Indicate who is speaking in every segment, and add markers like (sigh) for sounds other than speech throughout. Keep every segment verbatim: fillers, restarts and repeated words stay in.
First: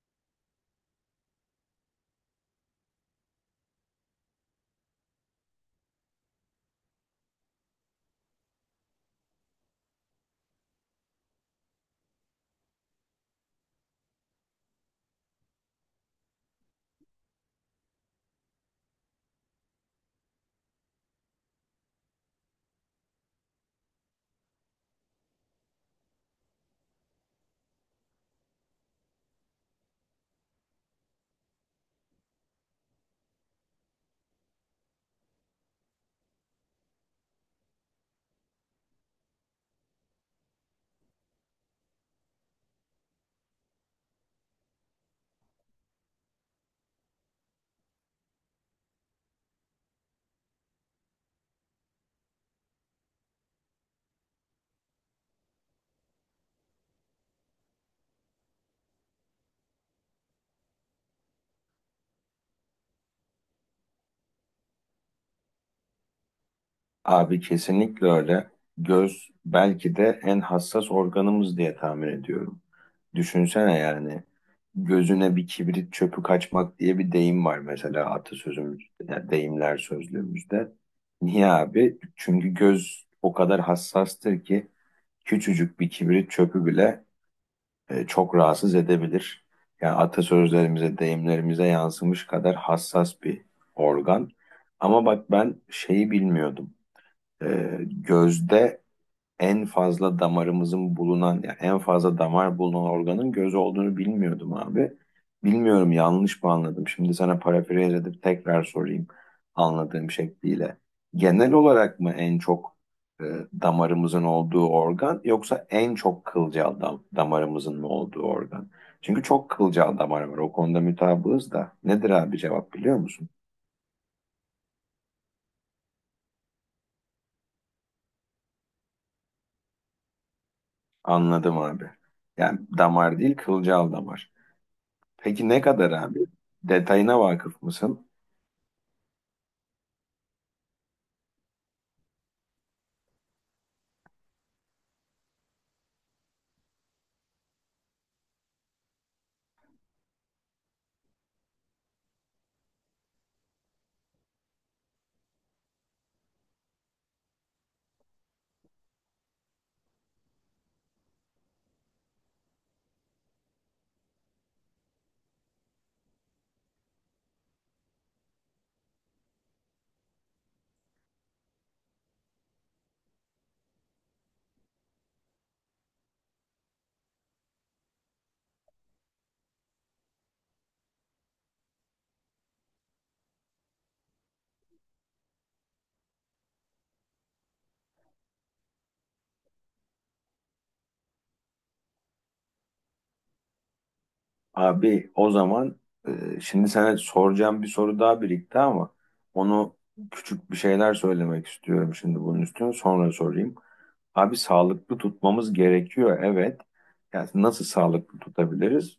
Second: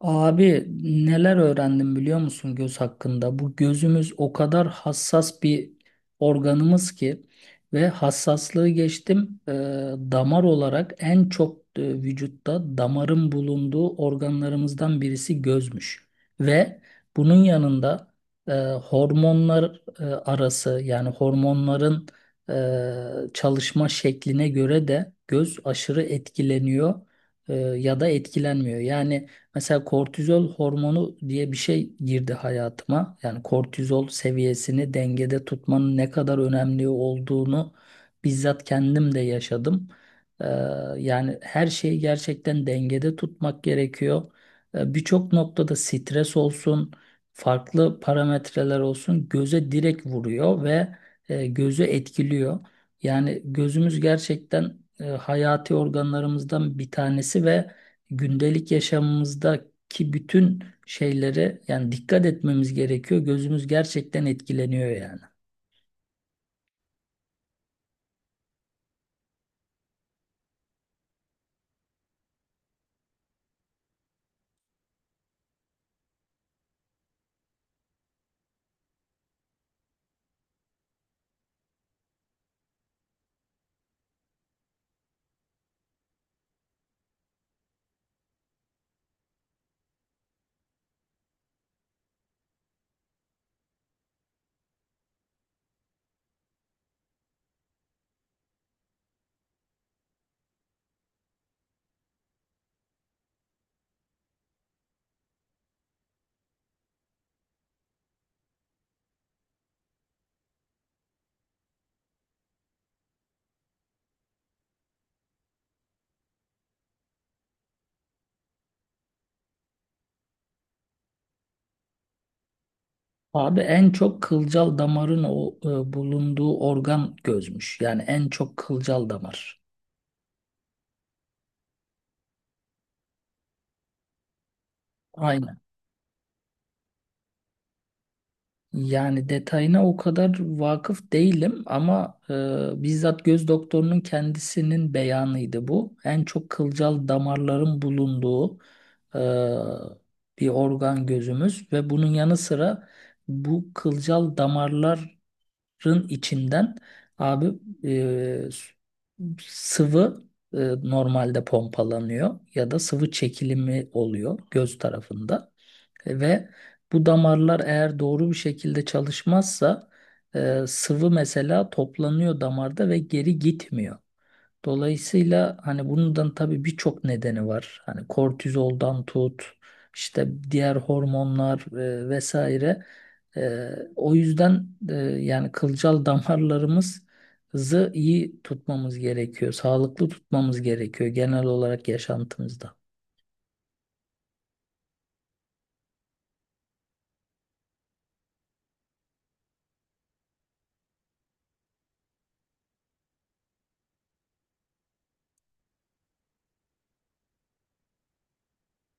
Speaker 1: Abi, neler öğrendim biliyor musun göz hakkında? Bu gözümüz o kadar hassas bir organımız ki ve hassaslığı geçtim, e, damar olarak en çok e, vücutta damarın bulunduğu organlarımızdan birisi gözmüş. Ve bunun yanında e, hormonlar, e, arası yani hormonların e, çalışma şekline göre de göz aşırı etkileniyor e, ya da etkilenmiyor. Yani Mesela kortizol hormonu diye bir şey girdi hayatıma. Yani kortizol seviyesini dengede tutmanın ne kadar önemli olduğunu bizzat kendim de yaşadım. Ee, Yani her şeyi gerçekten dengede tutmak gerekiyor. Ee, birçok noktada stres olsun, farklı parametreler olsun göze direkt vuruyor ve e, gözü etkiliyor. Yani gözümüz gerçekten e, hayati organlarımızdan bir tanesi ve gündelik yaşamımızdaki bütün şeylere yani dikkat etmemiz gerekiyor. Gözümüz gerçekten etkileniyor yani.
Speaker 2: Abi kesinlikle öyle. Göz belki de en hassas organımız diye tahmin ediyorum. Düşünsene yani gözüne bir kibrit çöpü kaçmak diye bir deyim var mesela atasözümüzde, yani deyimler sözlüğümüzde. Niye abi? Çünkü göz o kadar hassastır ki küçücük bir kibrit çöpü bile e, çok rahatsız edebilir. Yani atasözlerimize, deyimlerimize yansımış kadar hassas bir organ. Ama bak ben şeyi bilmiyordum, e, gözde en fazla damarımızın bulunan yani en fazla damar bulunan organın göz olduğunu bilmiyordum abi. Bilmiyorum, yanlış mı anladım? Şimdi sana parafraze edip tekrar sorayım anladığım şekliyle. Genel olarak mı en çok e, damarımızın olduğu organ, yoksa en çok kılcal dam damarımızın mı olduğu organ? Çünkü çok kılcal damar var. O konuda mutabığız da. Nedir abi, cevap biliyor musun?
Speaker 1: Abi, en çok kılcal damarın o e, bulunduğu organ gözmüş. Yani en çok kılcal damar.
Speaker 2: Anladım abi. Yani damar değil, kılcal damar. Peki
Speaker 1: Aynen.
Speaker 2: ne kadar abi? Detayına vakıf mısın?
Speaker 1: Yani detayına o kadar vakıf değilim ama e, bizzat göz doktorunun kendisinin beyanıydı bu. En çok kılcal damarların bulunduğu e, bir organ gözümüz ve bunun yanı sıra bu kılcal damarların içinden abi, e, sıvı e, normalde pompalanıyor ya da sıvı çekilimi oluyor göz tarafında. Ve bu damarlar eğer doğru bir şekilde çalışmazsa e, sıvı mesela toplanıyor damarda ve geri gitmiyor. Dolayısıyla hani bundan tabii birçok nedeni var. Hani kortizoldan tut, işte diğer hormonlar e, vesaire. E, O yüzden e, yani kılcal (laughs) damarlarımızı iyi tutmamız gerekiyor. Sağlıklı tutmamız gerekiyor genel olarak yaşantımızda.
Speaker 2: Abi o zaman, e, şimdi sana soracağım bir soru daha birikti ama onu küçük bir şeyler söylemek istiyorum şimdi bunun üstüne, sonra sorayım. Abi sağlıklı tutmamız gerekiyor, evet. Yani nasıl sağlıklı tutabiliriz?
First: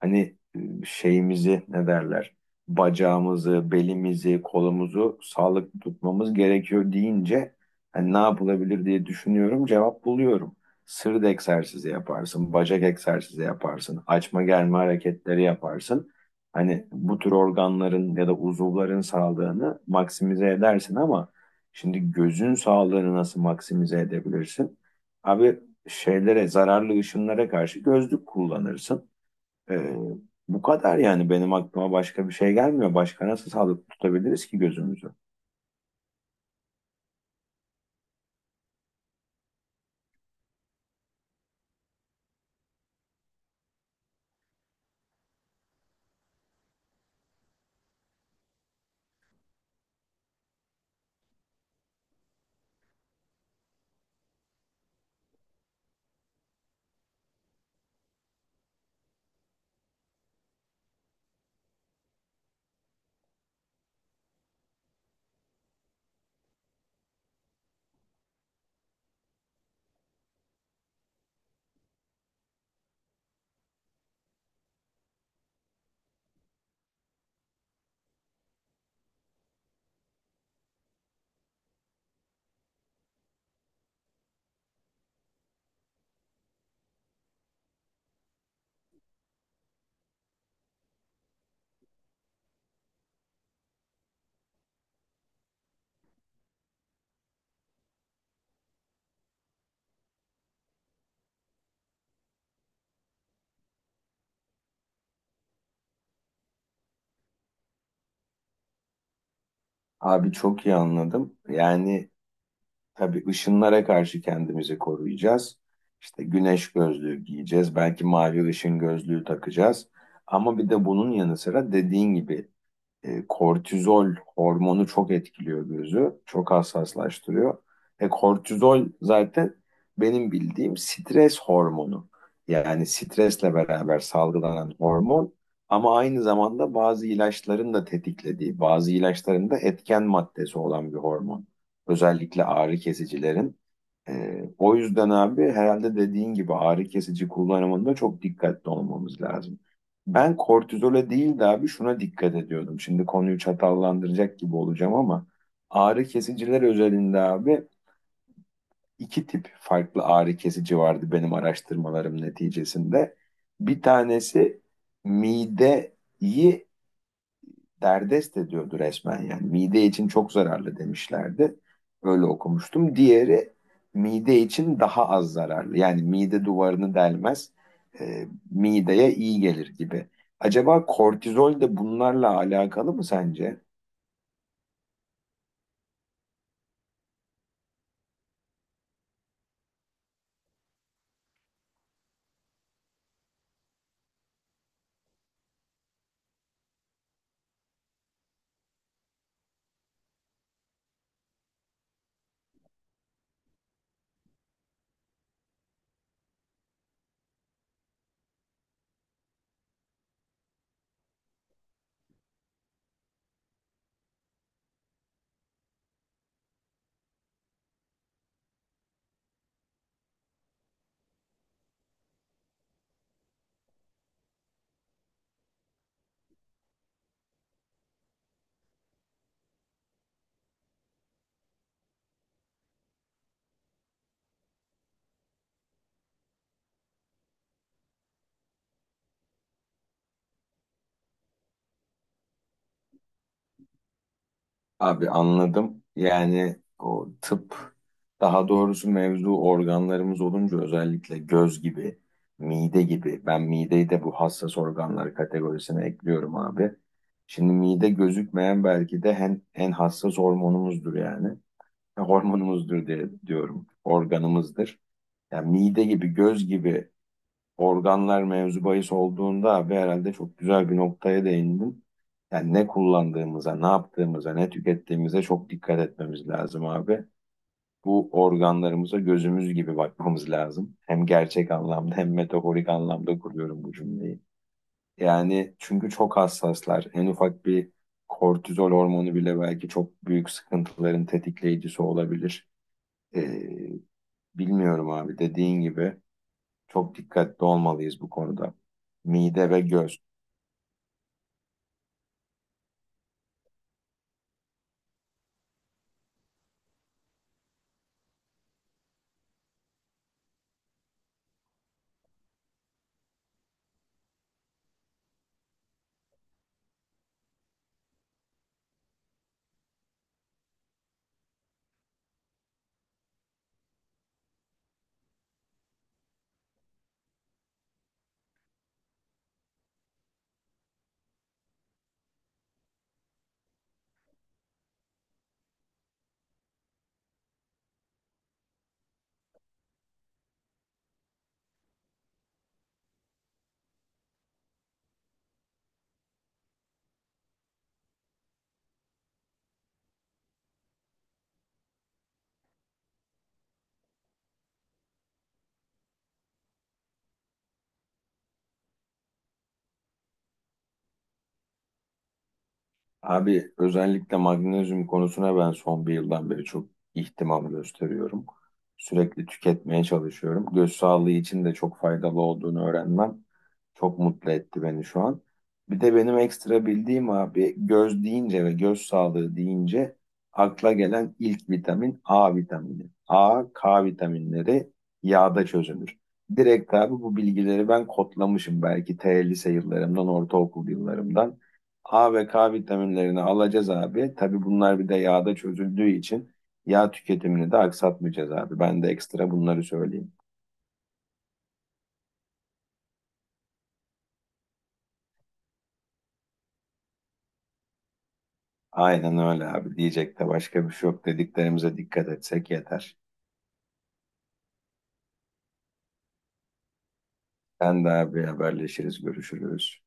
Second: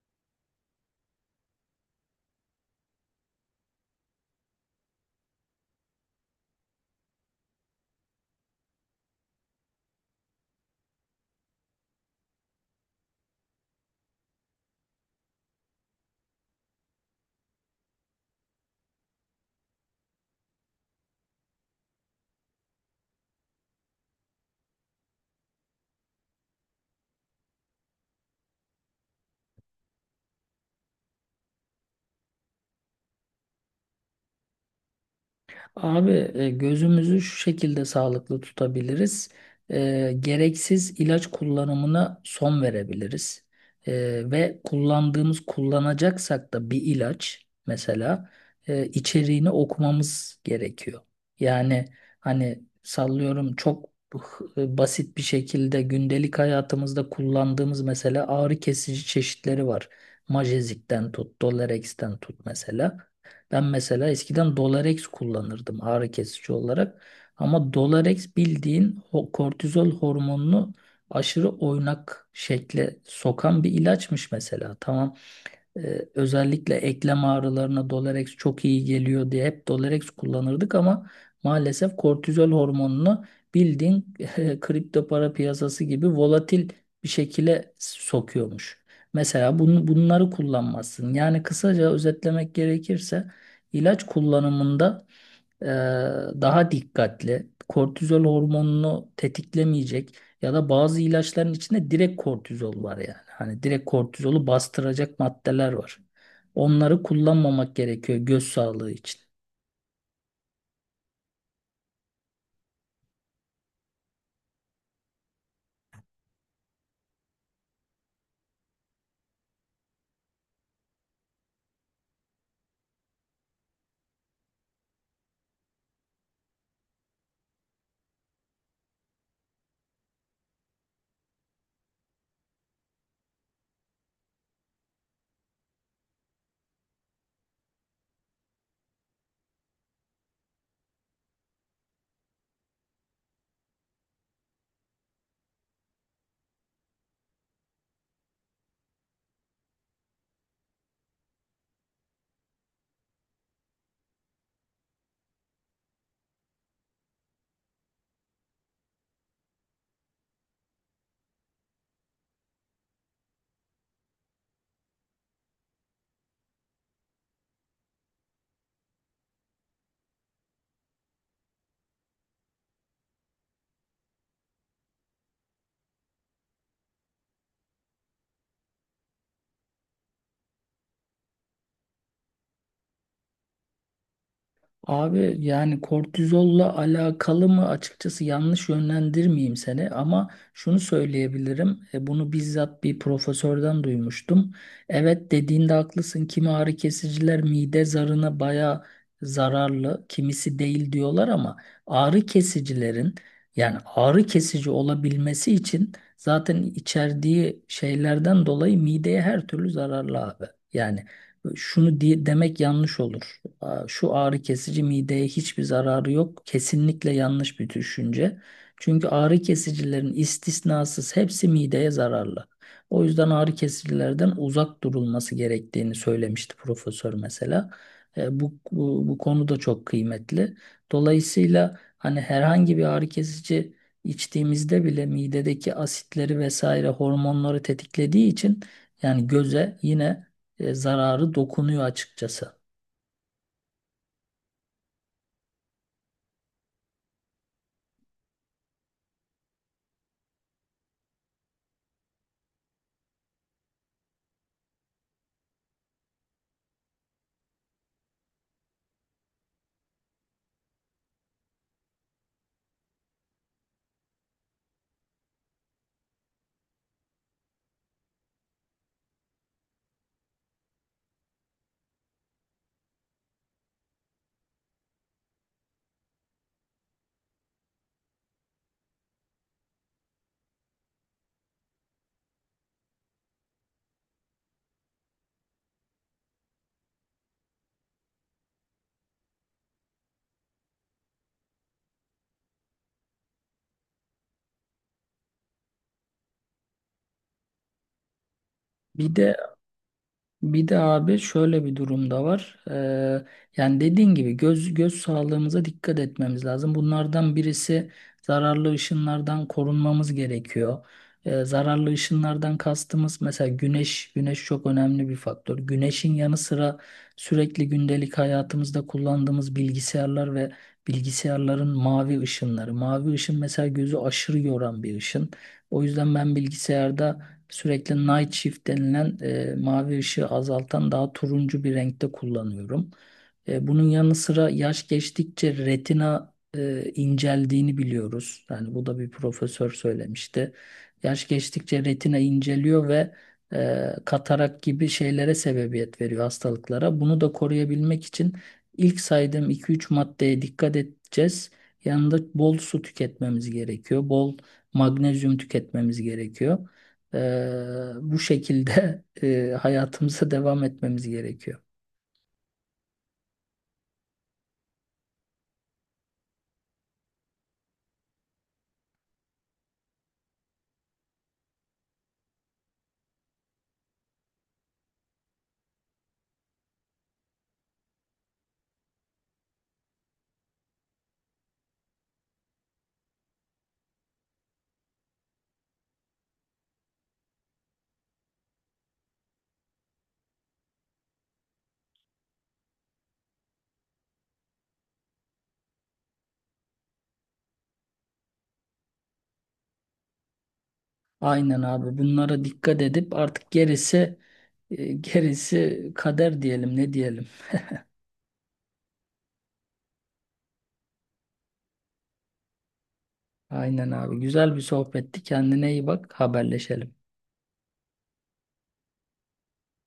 Speaker 2: Hani e, şeyimizi, ne derler, bacağımızı, belimizi, kolumuzu sağlıklı tutmamız gerekiyor deyince hani ne yapılabilir diye düşünüyorum. Cevap buluyorum. Sırt egzersizi yaparsın, bacak egzersizi yaparsın, açma germe hareketleri yaparsın. Hani bu tür organların ya da uzuvların sağlığını maksimize edersin ama şimdi gözün sağlığını nasıl maksimize edebilirsin? Abi şeylere, zararlı ışınlara karşı gözlük kullanırsın. Ee, Bu kadar yani, benim aklıma başka bir şey gelmiyor. Başka nasıl sağlıklı tutabiliriz ki gözümüzü?
Speaker 1: Abi, e, gözümüzü şu şekilde sağlıklı tutabiliriz. E, gereksiz ilaç kullanımına son verebiliriz. E, ve kullandığımız kullanacaksak da bir ilaç mesela e, içeriğini okumamız gerekiyor. Yani hani sallıyorum, çok h- e, basit bir şekilde gündelik hayatımızda kullandığımız mesela ağrı kesici çeşitleri var. Majezik'ten tut, Dolerex'ten tut mesela. Ben mesela eskiden Dolarex kullanırdım ağrı kesici olarak. Ama Dolarex bildiğin ho- kortizol hormonunu aşırı oynak şekle sokan bir ilaçmış mesela. Tamam, ee, özellikle eklem ağrılarına Dolerex çok iyi geliyor diye hep Dolerex kullanırdık ama maalesef kortizol hormonunu bildiğin (laughs) e, kripto para piyasası gibi volatil bir şekilde sokuyormuş. Mesela bunu, bunları kullanmazsın. Yani kısaca özetlemek gerekirse ilaç kullanımında e, daha dikkatli, kortizol hormonunu tetiklemeyecek ya da bazı ilaçların içinde direkt kortizol var yani. Hani direkt kortizolu bastıracak maddeler var. Onları kullanmamak gerekiyor göz sağlığı için.
Speaker 2: Abi çok iyi anladım. Yani tabii ışınlara karşı kendimizi koruyacağız. İşte güneş gözlüğü giyeceğiz. Belki mavi ışın gözlüğü takacağız. Ama bir de bunun yanı sıra dediğin gibi, E, kortizol hormonu çok etkiliyor gözü. Çok hassaslaştırıyor. E, kortizol zaten benim bildiğim stres hormonu. Yani stresle beraber salgılanan hormon ama aynı zamanda bazı ilaçların da tetiklediği, bazı ilaçların da etken maddesi olan bir hormon. Özellikle ağrı kesicilerin. Ee, o yüzden abi, herhalde dediğin gibi ağrı kesici kullanımında çok dikkatli olmamız lazım. Ben kortizole değil de abi şuna dikkat ediyordum. Şimdi konuyu çatallandıracak gibi olacağım ama ağrı kesiciler özelinde abi, iki tip farklı ağrı kesici vardı benim araştırmalarım neticesinde. Bir tanesi mideyi derdest ediyordu resmen yani. Mide için çok zararlı demişlerdi. Öyle okumuştum. Diğeri mide için daha az zararlı. Yani mide duvarını delmez, e, mideye iyi gelir gibi. Acaba kortizol de bunlarla alakalı mı sence?
Speaker 1: Abi yani kortizolla alakalı mı, açıkçası yanlış yönlendirmeyeyim seni, ama şunu söyleyebilirim. E, Bunu bizzat bir profesörden duymuştum. Evet, dediğinde haklısın. Kimi ağrı kesiciler mide zarına baya zararlı, kimisi değil diyorlar ama ağrı kesicilerin, yani ağrı kesici olabilmesi için zaten içerdiği şeylerden dolayı mideye her türlü zararlı abi. Yani şunu diye, demek yanlış olur. Aa, şu ağrı kesici mideye hiçbir zararı yok. Kesinlikle yanlış bir düşünce. Çünkü ağrı kesicilerin istisnasız hepsi mideye zararlı. O yüzden ağrı kesicilerden uzak durulması gerektiğini söylemişti profesör mesela. E, bu, bu, bu konu da çok kıymetli. Dolayısıyla hani herhangi bir ağrı kesici içtiğimizde bile midedeki asitleri vesaire hormonları tetiklediği için yani göze yine e, zararı dokunuyor açıkçası.
Speaker 2: Abi anladım. Yani o tıp, daha doğrusu mevzu organlarımız olunca, özellikle göz gibi, mide gibi. Ben mideyi de bu hassas organlar kategorisine ekliyorum abi. Şimdi mide gözükmeyen belki de en, en hassas hormonumuzdur yani. (laughs) Hormonumuzdur diye diyorum. Organımızdır. Yani mide gibi, göz gibi organlar mevzu bahis olduğunda abi, herhalde çok güzel bir noktaya değindim. Yani ne kullandığımıza, ne yaptığımıza, ne tükettiğimize çok dikkat etmemiz lazım abi. Bu organlarımıza gözümüz gibi bakmamız lazım. Hem gerçek anlamda hem metaforik anlamda kuruyorum bu cümleyi. Yani çünkü çok hassaslar. En ufak bir kortizol hormonu bile belki çok büyük sıkıntıların tetikleyicisi olabilir. Ee, Bilmiyorum abi, dediğin gibi. Çok dikkatli olmalıyız bu konuda.
Speaker 1: Bir de
Speaker 2: Mide ve göz.
Speaker 1: bir de abi şöyle bir durum da var. Ee, yani dediğin gibi göz göz sağlığımıza dikkat etmemiz lazım. Bunlardan birisi, zararlı ışınlardan korunmamız gerekiyor. Ee, zararlı ışınlardan kastımız mesela güneş. Güneş çok önemli bir faktör. Güneşin yanı sıra sürekli gündelik hayatımızda kullandığımız bilgisayarlar ve bilgisayarların mavi ışınları. Mavi ışın mesela gözü aşırı yoran bir ışın. O yüzden ben bilgisayarda sürekli night shift denilen, e, mavi ışığı azaltan daha turuncu bir renkte kullanıyorum. E, bunun yanı sıra yaş geçtikçe retina e, inceldiğini biliyoruz. Yani bu da bir profesör söylemişti. Yaş geçtikçe retina inceliyor ve e, katarak gibi şeylere, sebebiyet veriyor. Hastalıklara. Bunu da koruyabilmek için ilk saydığım iki üç maddeye dikkat edeceğiz. Yanında bol su tüketmemiz gerekiyor. Bol magnezyum tüketmemiz gerekiyor. Ee, bu şekilde (laughs) e, hayatımıza devam etmemiz gerekiyor.
Speaker 2: Abi özellikle magnezyum konusuna ben son bir yıldan beri çok ihtimam gösteriyorum. Sürekli tüketmeye çalışıyorum. Göz sağlığı için de çok faydalı olduğunu öğrenmem çok mutlu etti beni şu an. Bir de benim ekstra bildiğim abi, göz deyince ve göz sağlığı deyince akla gelen ilk vitamin A vitamini. a, ka vitaminleri yağda çözünür. Direkt abi bu bilgileri ben kodlamışım belki T lise yıllarımdan, ortaokul yıllarımdan. a ve ka vitaminlerini alacağız abi. Tabii bunlar bir de yağda çözüldüğü için yağ tüketimini de aksatmayacağız abi. Ben de ekstra bunları söyleyeyim.
Speaker 1: Aynen abi, bunlara dikkat edip artık gerisi, e, gerisi kader diyelim, ne diyelim.
Speaker 2: Aynen öyle abi. Diyecek de başka bir şey yok. Dediklerimize dikkat etsek yeter.
Speaker 1: Aynen abi, güzel bir sohbetti, kendine iyi bak, haberleşelim.
Speaker 2: Sen de abi, haberleşiriz, görüşürüz.